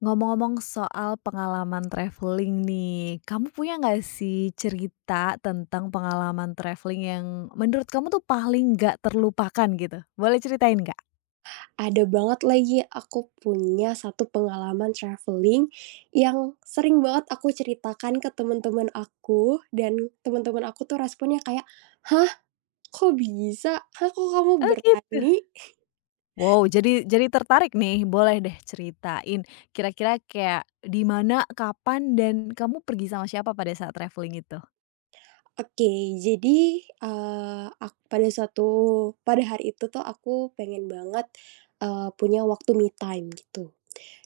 Ngomong-ngomong soal pengalaman traveling nih, kamu punya nggak sih cerita tentang pengalaman traveling yang menurut kamu tuh paling nggak terlupakan gitu? Boleh ceritain nggak? Ada banget lagi, aku punya satu pengalaman traveling yang sering banget aku ceritakan ke teman-teman aku, dan teman-teman aku tuh responnya kayak, "Hah, kok bisa? Hah, kok kamu Oh gitu. berani?" Wow, jadi tertarik nih, boleh deh ceritain. Kira-kira kayak di mana, kapan, dan kamu pergi sama siapa pada saat traveling itu? Oke, jadi, ak pada suatu pada hari itu tuh aku pengen banget, punya waktu me time gitu.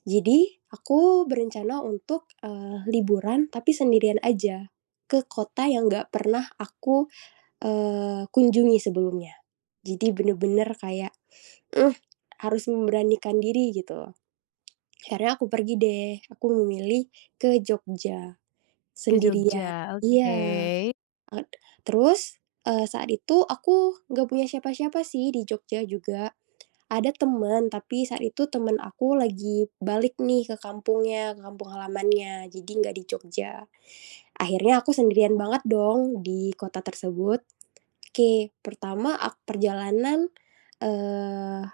Jadi, aku berencana untuk, liburan tapi sendirian aja, ke kota yang nggak pernah aku kunjungi sebelumnya. Jadi bener-bener kayak, "Mmm, harus memberanikan diri," gitu, loh. Akhirnya aku pergi deh, aku memilih ke Jogja Ke sendirian. Jogja, Iya, oke. et terus, saat itu aku nggak punya siapa-siapa sih di Jogja juga. Ada temen, tapi saat itu temen aku lagi balik nih ke kampungnya, ke kampung halamannya, jadi nggak di Jogja. Akhirnya aku sendirian banget dong di kota tersebut. Oke, pertama perjalanan, eee,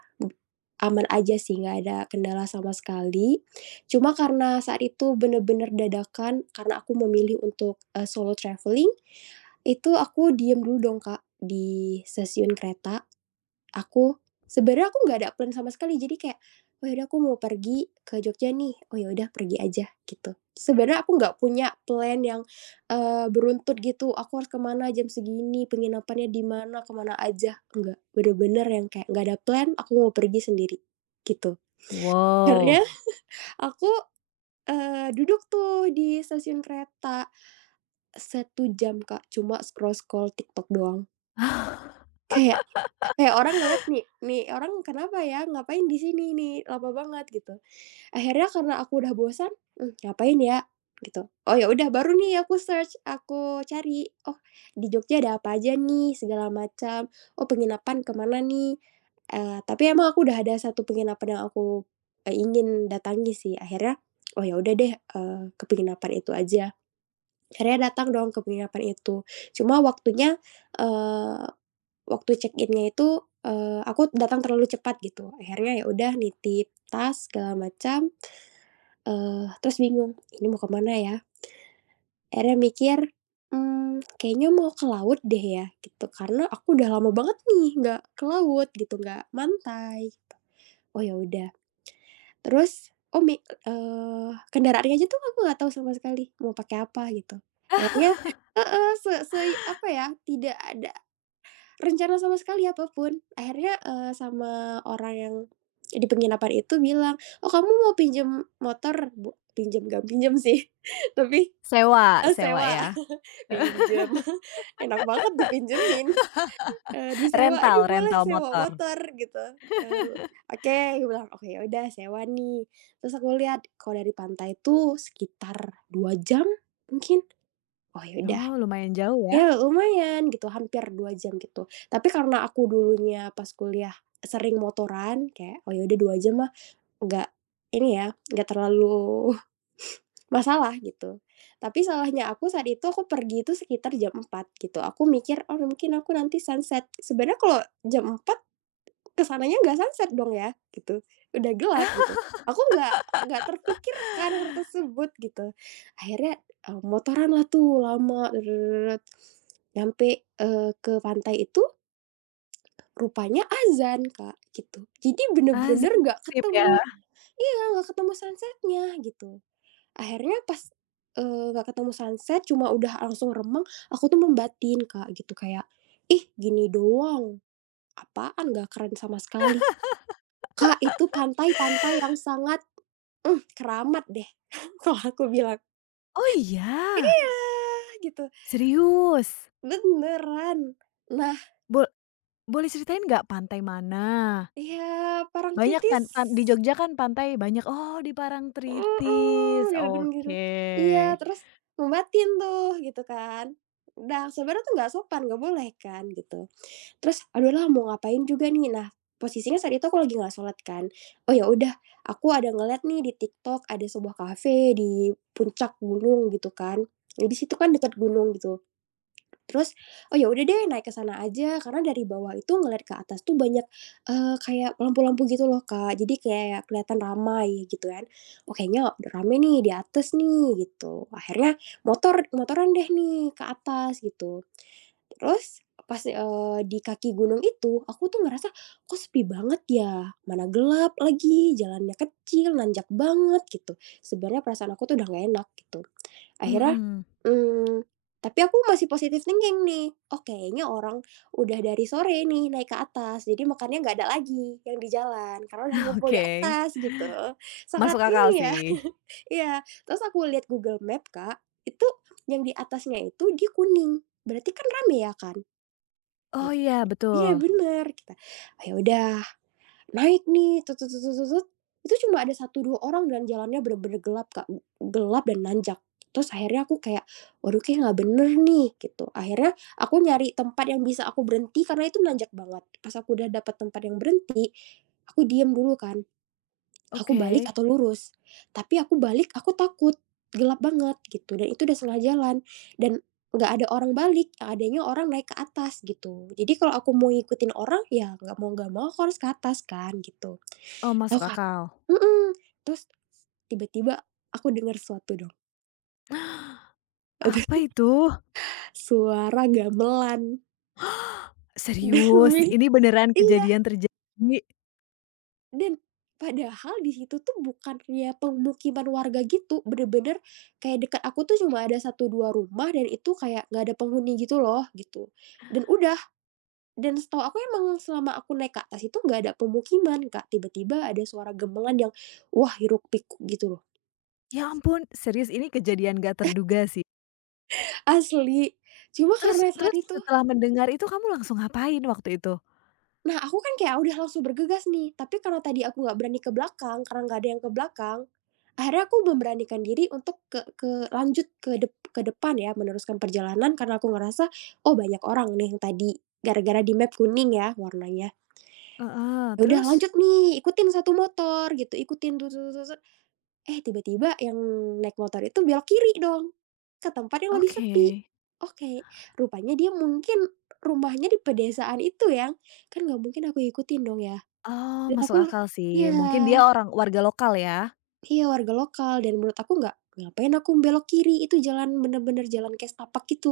aman aja sih, nggak ada kendala sama sekali. Cuma karena saat itu bener-bener dadakan, karena aku memilih untuk, solo traveling, itu aku diem dulu dong, Kak, di stasiun kereta. Aku Sebenarnya aku nggak ada plan sama sekali, jadi kayak, "Oh ya udah aku mau pergi ke Jogja nih, oh ya udah pergi aja," gitu. Sebenarnya aku nggak punya plan yang, beruntut gitu, aku harus ke mana jam segini, penginapannya di mana, ke mana aja, enggak. Bener-bener yang kayak nggak ada plan, aku mau pergi sendiri, gitu. Akhirnya Wow, aku, duduk tuh di stasiun kereta, 1 jam Kak, cuma scroll-scroll TikTok doang. Kayak Kayak orang ngeliat nih nih orang kenapa ya, ngapain di sini nih, lama banget gitu. Akhirnya karena aku udah bosan, ngapain ya gitu. Oh ya udah baru nih aku search, aku cari, oh di Jogja ada apa aja nih segala macam, oh penginapan ke mana nih, tapi emang aku udah ada satu penginapan yang aku, ingin datangi sih. Akhirnya, oh ya udah deh, ke penginapan itu aja. Akhirnya datang dong ke penginapan itu. Cuma waktunya, eee waktu check-in-nya itu, aku datang terlalu cepat gitu, akhirnya ya udah nitip tas segala macam, terus bingung, "Ini mau kemana ya?" Akhirnya mikir, "Kayaknya mau ke laut deh ya," gitu, karena aku udah lama banget nih nggak ke laut gitu, nggak pantai gitu. Oh ya udah. Terus, oh mi kendaraannya aja tuh aku nggak tahu sama sekali mau pakai apa gitu. Akhirnya heeh, se se apa ya, tidak ada rencana sama sekali apapun. Akhirnya, sama orang yang di penginapan itu bilang, "Oh, kamu mau pinjem motor?" Pinjem, nggak pinjem sih, tapi, sewa sewa sewa. ya? Pinjem, enak banget dipinjemin, disewa, "Ini Rental boleh rental sewa motor? motor," gitu, eee, "Oke," aku bilang, "Oke, ya udah sewa nih." Terus aku lihat, kalau dari pantai itu sekitar 2 jam mungkin. Oh, ya udah. Oh lumayan jauh ya? Ya lumayan gitu, hampir 2 jam gitu. Tapi karena aku dulunya pas kuliah sering motoran kayak, "Oh ya udah 2 jam mah nggak ini ya, nggak terlalu masalah," gitu. Tapi salahnya aku saat itu aku pergi itu sekitar jam 4 gitu. Aku mikir, "Oh mungkin aku nanti sunset." Sebenarnya kalau jam 4 ke sananya nggak sunset dong ya, gitu. Udah gelap gitu. Aku nggak terpikirkan hal tersebut gitu. Akhirnya, motoranlah tuh lama nyampe, ke pantai itu rupanya azan, Kak, gitu. Jadi Ah, bener-bener nggak Zagreb ya? ketemu, iya, nggak ketemu sunset-nya gitu. Akhirnya pas, nggak ketemu sunset cuma udah langsung remang, aku tuh membatin, Kak, gitu kayak, "Ih, gini doang, apaan nggak keren sama sekali." Kak, itu pantai-pantai yang sangat, keramat deh, kalau aku bilang. Oh Iya, iya? gitu, Serius? beneran. Nah, Bo boleh ceritain nggak pantai mana? iya, Banyak Parangtritis, kan pan di Jogja kan pantai banyak, oh di mhm, Parangtritis, gunung gitu, gitu, oke. gitu. Iya, terus membatin tuh gitu kan. Nah sebenarnya tuh nggak sopan, nggak boleh kan gitu. Terus, "Aduh lah mau ngapain juga nih." Nah, posisinya saat itu aku lagi nggak sholat kan. Oh ya udah, aku ada ngeliat nih di TikTok ada sebuah kafe di puncak gunung gitu kan. Nah, di situ kan dekat gunung gitu. Terus, "Oh ya udah deh naik ke sana aja," karena dari bawah itu ngeliat ke atas tuh banyak, kayak lampu-lampu gitu loh, Kak. Jadi kayak kelihatan ramai gitu kan. "Oh kayaknya rame nih di atas nih," gitu. Akhirnya motor motoran deh nih ke atas gitu. Terus pas, di kaki gunung itu aku tuh ngerasa, "Kok sepi banget ya? Mana gelap lagi, jalannya kecil, nanjak banget," gitu. Sebenarnya perasaan aku tuh udah gak enak gitu. Akhirnya, Mhm. mmm, tapi aku masih positive thinking nih, "Oh kayaknya orang udah dari sore nih naik ke atas, jadi makannya nggak ada lagi yang di jalan, karena udah ngumpul di Oke, atas," gitu. Sangat masuk akal ini ya. sih. Iya, terus aku lihat Google Map Kak, itu yang di atasnya itu dia kuning, berarti kan rame ya kan? Oh Gitu, iya iya betul, bener, kita, "Oh ya udah naik nih tut tut tut tut tut," itu cuma ada satu 2 orang dan jalannya bener-bener gelap, Kak, gelap dan nanjak. Terus akhirnya aku kayak, "Waduh kayaknya nggak bener nih," gitu. Akhirnya aku nyari tempat yang bisa aku berhenti karena itu nanjak banget. Pas aku udah dapet tempat yang berhenti, aku diem dulu kan, aku balik oke. atau lurus. Tapi aku balik aku takut, gelap banget gitu dan itu udah setengah jalan dan nggak ada orang balik, yang adanya orang naik ke atas gitu. Jadi kalau aku mau ngikutin orang, ya nggak mau aku harus ke atas kan gitu. Oh Tahu masuk Kak? akal. Mhm, terus tiba-tiba aku dengar suatu dong, ada Apa itu? suara gamelan. Serius? demi Ini beneran iya, kejadian terjadi? dan padahal di situ tuh bukannya pemukiman warga gitu, bener-bener kayak dekat aku tuh cuma ada satu 2 rumah dan itu kayak nggak ada penghuni gitu loh, gitu. Dan udah, dan setahu aku emang selama aku naik ke atas itu nggak ada pemukiman Kak, tiba-tiba ada suara gamelan yang, wah, hiruk pikuk gitu loh, Ya ampun, serius ini kejadian nggak terduga sih. asli. Cuma Terus karena saat terus itu, setelah mendengar itu kamu langsung ngapain waktu itu? nah, aku kan kayak udah langsung bergegas nih, tapi karena tadi aku nggak berani ke belakang, karena nggak ada yang ke belakang, akhirnya aku memberanikan diri untuk ke depan ya, meneruskan perjalanan karena aku ngerasa, "Oh, banyak orang nih yang tadi." Gara-gara di map kuning ya warnanya. Heeh, Ya udah terus? lanjut nih, ikutin satu motor gitu, ikutin tut, tut, tut, tut. Eh tiba-tiba yang naik motor itu belok kiri dong, ke tempat yang lebih sepi. Oke. Oke, rupanya dia mungkin rumahnya di pedesaan itu yang kan nggak mungkin aku ikutin dong ya. Oh, Dan masuk aku akal iya, sih, mungkin dia orang warga lokal ya? iya warga lokal dan menurut aku nggak ngapain aku belok kiri itu jalan bener-bener jalan kayak setapak gitu,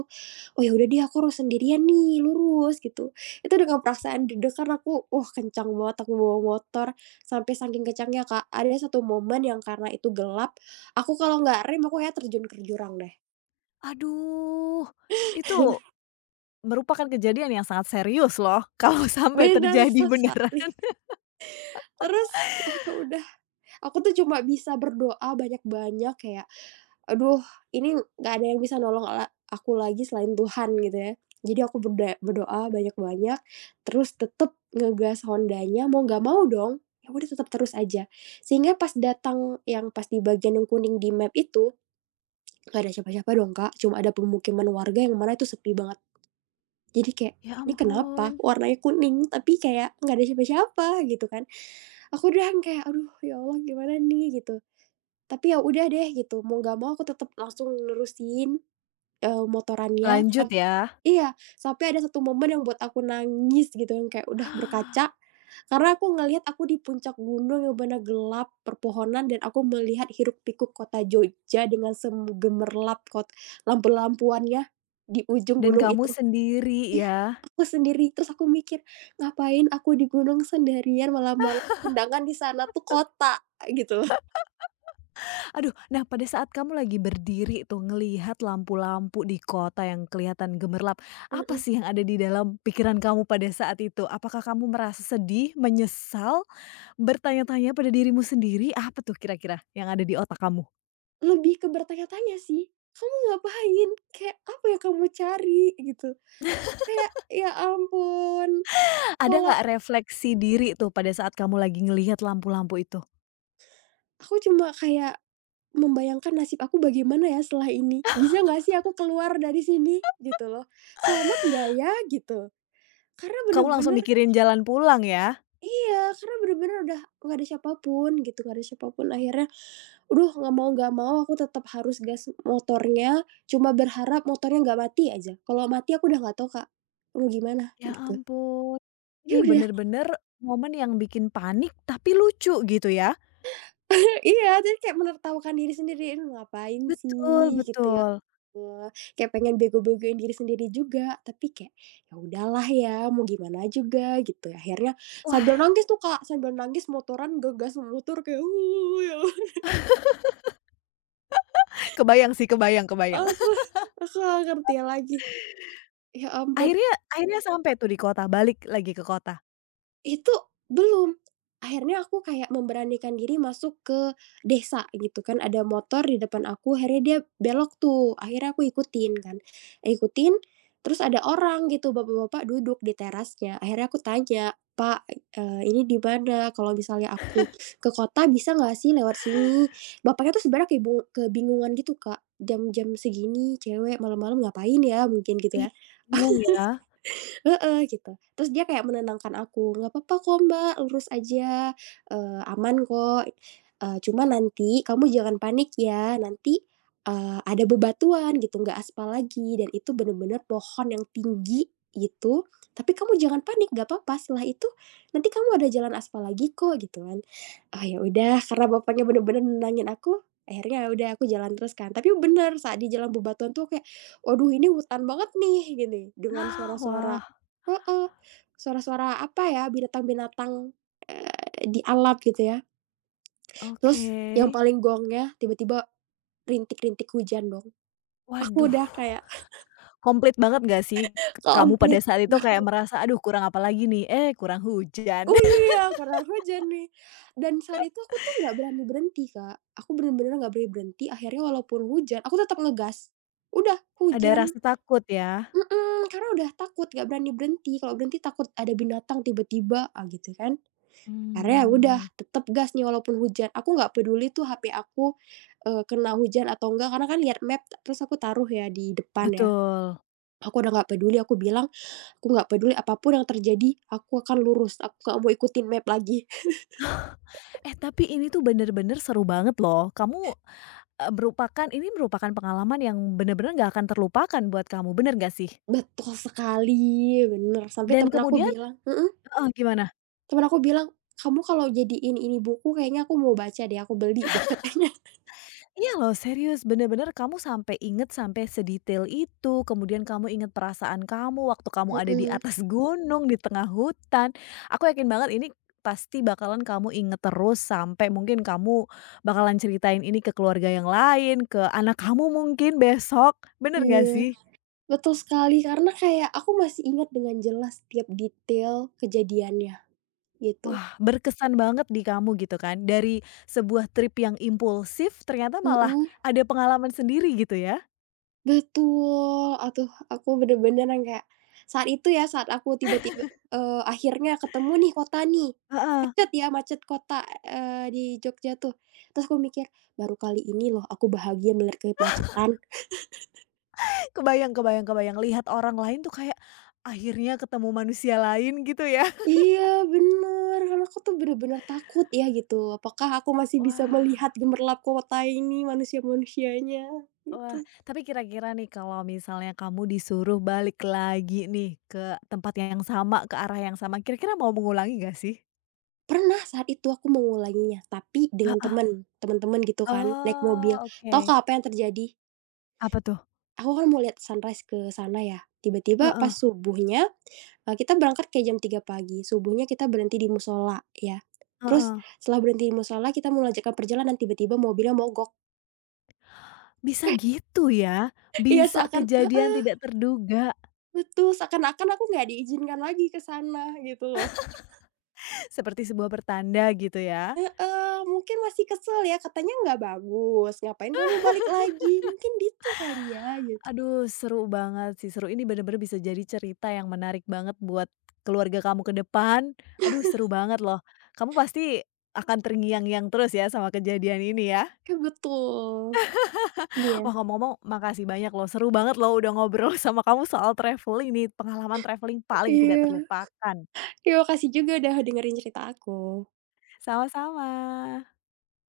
oh ya udah deh aku harus sendirian nih lurus gitu, itu dengan perasaan deg-degan aku wah kencang banget aku bawa motor sampai saking kencangnya Kak ada satu momen yang karena itu gelap aku kalau nggak rem aku kayak terjun ke jurang deh, Aduh, itu merupakan kejadian yang sangat serius loh, kalau sampai benar terjadi beneran. sekali. Terus oh ya udah aku tuh cuma bisa berdoa banyak-banyak kayak, aduh, ini nggak ada yang bisa nolong aku lagi selain Tuhan gitu ya. Jadi aku berdoa banyak-banyak, terus tetep ngegas Hondanya, mau nggak mau dong, ya udah tetep terus aja. Sehingga pas datang yang pas di bagian yang kuning di map itu, nggak ada siapa-siapa dong, Kak, cuma ada pemukiman warga yang mana itu sepi banget. Jadi kayak, Ya "Ini kenapa ampun, warnanya kuning tapi kayak nggak ada siapa-siapa?" Gitu kan. Aku udah kayak, "Aduh, ya Allah gimana nih?" Gitu. Tapi ya udah deh gitu, mau nggak mau aku tetep langsung nerusin. Motorannya lanjut ya. iya, sampai ada satu momen yang buat aku nangis gitu yang kayak udah berkaca, karena aku ngelihat aku di puncak gunung yang benar gelap perpohonan dan aku melihat hiruk-pikuk kota Jogja dengan segemerlap lampu-lampuannya di ujung Dan gunung kamu itu. sendiri Iya, ya. aku sendiri, terus aku mikir, "Ngapain aku di gunung sendirian malam-malam sedangkan di sana tuh kota," gitu loh. Aduh, nah pada saat kamu lagi berdiri tuh ngelihat lampu-lampu di kota yang kelihatan gemerlap, apa Heeh, sih yang ada di dalam pikiran kamu pada saat itu? Apakah kamu merasa sedih, menyesal? Bertanya-tanya pada dirimu sendiri, apa tuh kira-kira yang ada di otak kamu? lebih ke bertanya-tanya sih, "Kamu ngapain?" Kayak, "Apa yang kamu cari?" Gitu. Kayak, ya ampun, Ada kalau nggak refleksi diri tuh pada saat kamu lagi ngelihat lampu-lampu itu? aku cuma kayak membayangkan nasib aku bagaimana ya setelah ini? Bisa nggak sih aku keluar dari sini? Gitu loh. Selamat nggak ya? Gitu. Karena Kamu langsung bener-bener, mikirin jalan pulang ya? iya, karena bener-bener udah nggak ada siapapun gitu, nggak ada siapapun. Akhirnya, aduh nggak mau aku tetap harus gas motornya, cuma berharap motornya nggak mati aja. Kalau mati aku udah nggak tahu, Kak, mau gimana, Ya gitu. ampun, Ya ini udah. bener-bener momen yang bikin panik tapi lucu gitu ya? Iya, jadi kayak menertawakan diri sendiri, "Aduh ngapain Betul sih?" Gitu ya betul. Allah, kayak pengen bego-begoin diri sendiri juga, tapi kayak, "Ya udahlah ya, mau gimana juga," gitu. Akhirnya Wah, sambil nangis tuh, Kak, sambil nangis motoran ngegas motor kayak, ya kebayang sih, kebayang kebayang. Allah, aku nggak ngerti lagi. Ya ampun." Akhirnya akhirnya sampai tuh di kota, balik lagi ke kota? Itu belum. Akhirnya aku kayak memberanikan diri masuk ke desa gitu kan, ada motor di depan aku, akhirnya dia belok tuh, akhirnya aku ikutin kan. Ikutin, terus ada orang gitu, bapak-bapak duduk di terasnya. Akhirnya aku tanya, "Pak, ini di mana? Kalau misalnya aku ke kota bisa nggak sih lewat sini?" Bapaknya tuh sebenarnya kebingungan gitu, Kak, jam-jam segini cewek malam-malam ngapain ya, mungkin gitu ya. Ih, bingung ya? Heeh, gitu. Terus dia kayak menenangkan aku, "Nggak apa-apa kok, Mbak, lurus aja, aman kok, cuma nanti kamu jangan panik ya, nanti, ada bebatuan gitu, nggak aspal lagi dan itu bener-bener pohon yang tinggi gitu, tapi kamu jangan panik, nggak apa-apa, setelah itu nanti kamu ada jalan aspal lagi kok," gitu kan. Oh, ya udah karena bapaknya bener-bener nenangin aku, akhirnya ya udah aku jalan terus kan. Tapi bener saat di jalan bebatuan tuh kayak, "Waduh ini hutan banget nih," gini, dengan Ah, suara-suara. wah, Heeh, suara-suara apa ya, binatang-binatang, di alam gitu ya. oke. Terus yang paling gongnya tiba-tiba rintik-rintik hujan dong. Aku Waduh. udah kayak Komplit banget nggak sih, kamu komplit, pada saat itu ba kayak merasa, "Aduh kurang apa lagi nih? Eh kurang hujan." oh iya, karena hujan nih. Dan saat itu aku tuh nggak berani berhenti, Kak. Aku bener-bener nggak berani berhenti, akhirnya walaupun hujan, aku tetap ngegas. Udah Ada hujan, rasa takut ya? mhm, karena udah takut, nggak berani berhenti, kalau berhenti takut ada binatang tiba-tiba, ah, gitu kan. Akhirnya ya udah Mmm. tetep gas nih walaupun hujan, aku nggak peduli tuh HP aku, kena hujan atau enggak karena kan lihat map terus aku taruh ya di depan ya. Betul. Aku udah nggak peduli, aku bilang, "Aku nggak peduli apa pun yang terjadi, aku akan lurus, aku nggak mau ikutin map lagi." Eh tapi ini tuh bener-bener seru banget loh. Kamu, merupakan ini merupakan pengalaman yang bener-bener nggak akan terlupakan buat kamu, bener nggak sih? Betul sekali, bener, sampai Dan kemudian heeh, gimana? temen aku bilang, "Kamu kalau jadiin ini buku kayaknya aku mau baca deh, aku beli deh," katanya. Iya loh serius, bener-bener kamu sampai inget sampai sedetail itu, kemudian kamu inget perasaan kamu waktu kamu ada di Mhm, atas gunung, di tengah hutan. Aku yakin banget ini pasti bakalan kamu inget terus sampai mungkin kamu bakalan ceritain ini ke keluarga yang lain, ke anak kamu mungkin besok, bener nggak iya, sih? betul sekali karena kayak aku masih ingat dengan jelas tiap detail kejadiannya, gitu. Wah berkesan banget di kamu gitu kan, dari sebuah trip yang impulsif ternyata malah Mhm, ada pengalaman sendiri gitu ya? betul. Aduh, aku bener-bener yang kayak saat itu ya, saat aku tiba-tiba, akhirnya ketemu nih kota nih, Heeh. macet ya, macet kota, di Jogja tuh. Terus aku mikir, "Baru kali ini loh aku bahagia melihat kemacetan." Kebayang kebayang kebayang, lihat orang lain tuh kayak, akhirnya ketemu manusia lain gitu ya. Iya, bener, karena aku tuh bener-bener takut ya gitu, apakah aku masih bisa Wah melihat gemerlap kota ini, manusia-manusianya, gitu. wah, tapi kira-kira nih kalau misalnya kamu disuruh balik lagi nih ke tempat yang sama, ke arah yang sama, kira-kira mau mengulangi nggak sih? Pernah saat itu aku mengulanginya, tapi dengan Heeh. temen, temen-temen gitu kan, naik mobil. Oh, Tahu oke. Kak apa yang terjadi? Apa tuh? Aku kan mau lihat sunrise ke sana ya, tiba-tiba pas Heeh subuhnya, kita berangkat kayak jam 3 pagi, subuhnya kita berhenti di musola ya, terus heeh. setelah berhenti di musola kita melanjutkan perjalanan tiba-tiba mobilnya mogok. Bisa gitu ya? Iya Bisa seakan, kejadian heeh, tidak terduga, betul, seakan-akan aku nggak diizinkan lagi ke sana gitu loh. seperti sebuah pertanda gitu ya? Heeh, mungkin masih kesel ya, katanya nggak bagus, ngapain kamu balik lagi, mungkin gitu kali ya gitu. Aduh seru banget sih, seru ini bener-bener bisa jadi cerita yang menarik banget buat keluarga kamu ke depan. Aduh seru banget loh. Kamu pasti akan terngiang-ngiang terus ya sama kejadian ini ya. Iya betul. Iya. Wah ngomong-ngomong makasih banyak loh, seru banget loh udah ngobrol sama kamu soal traveling nih, pengalaman traveling paling tidak Iya. terlupakan. Terima kasih juga udah dengerin cerita aku. Sama-sama.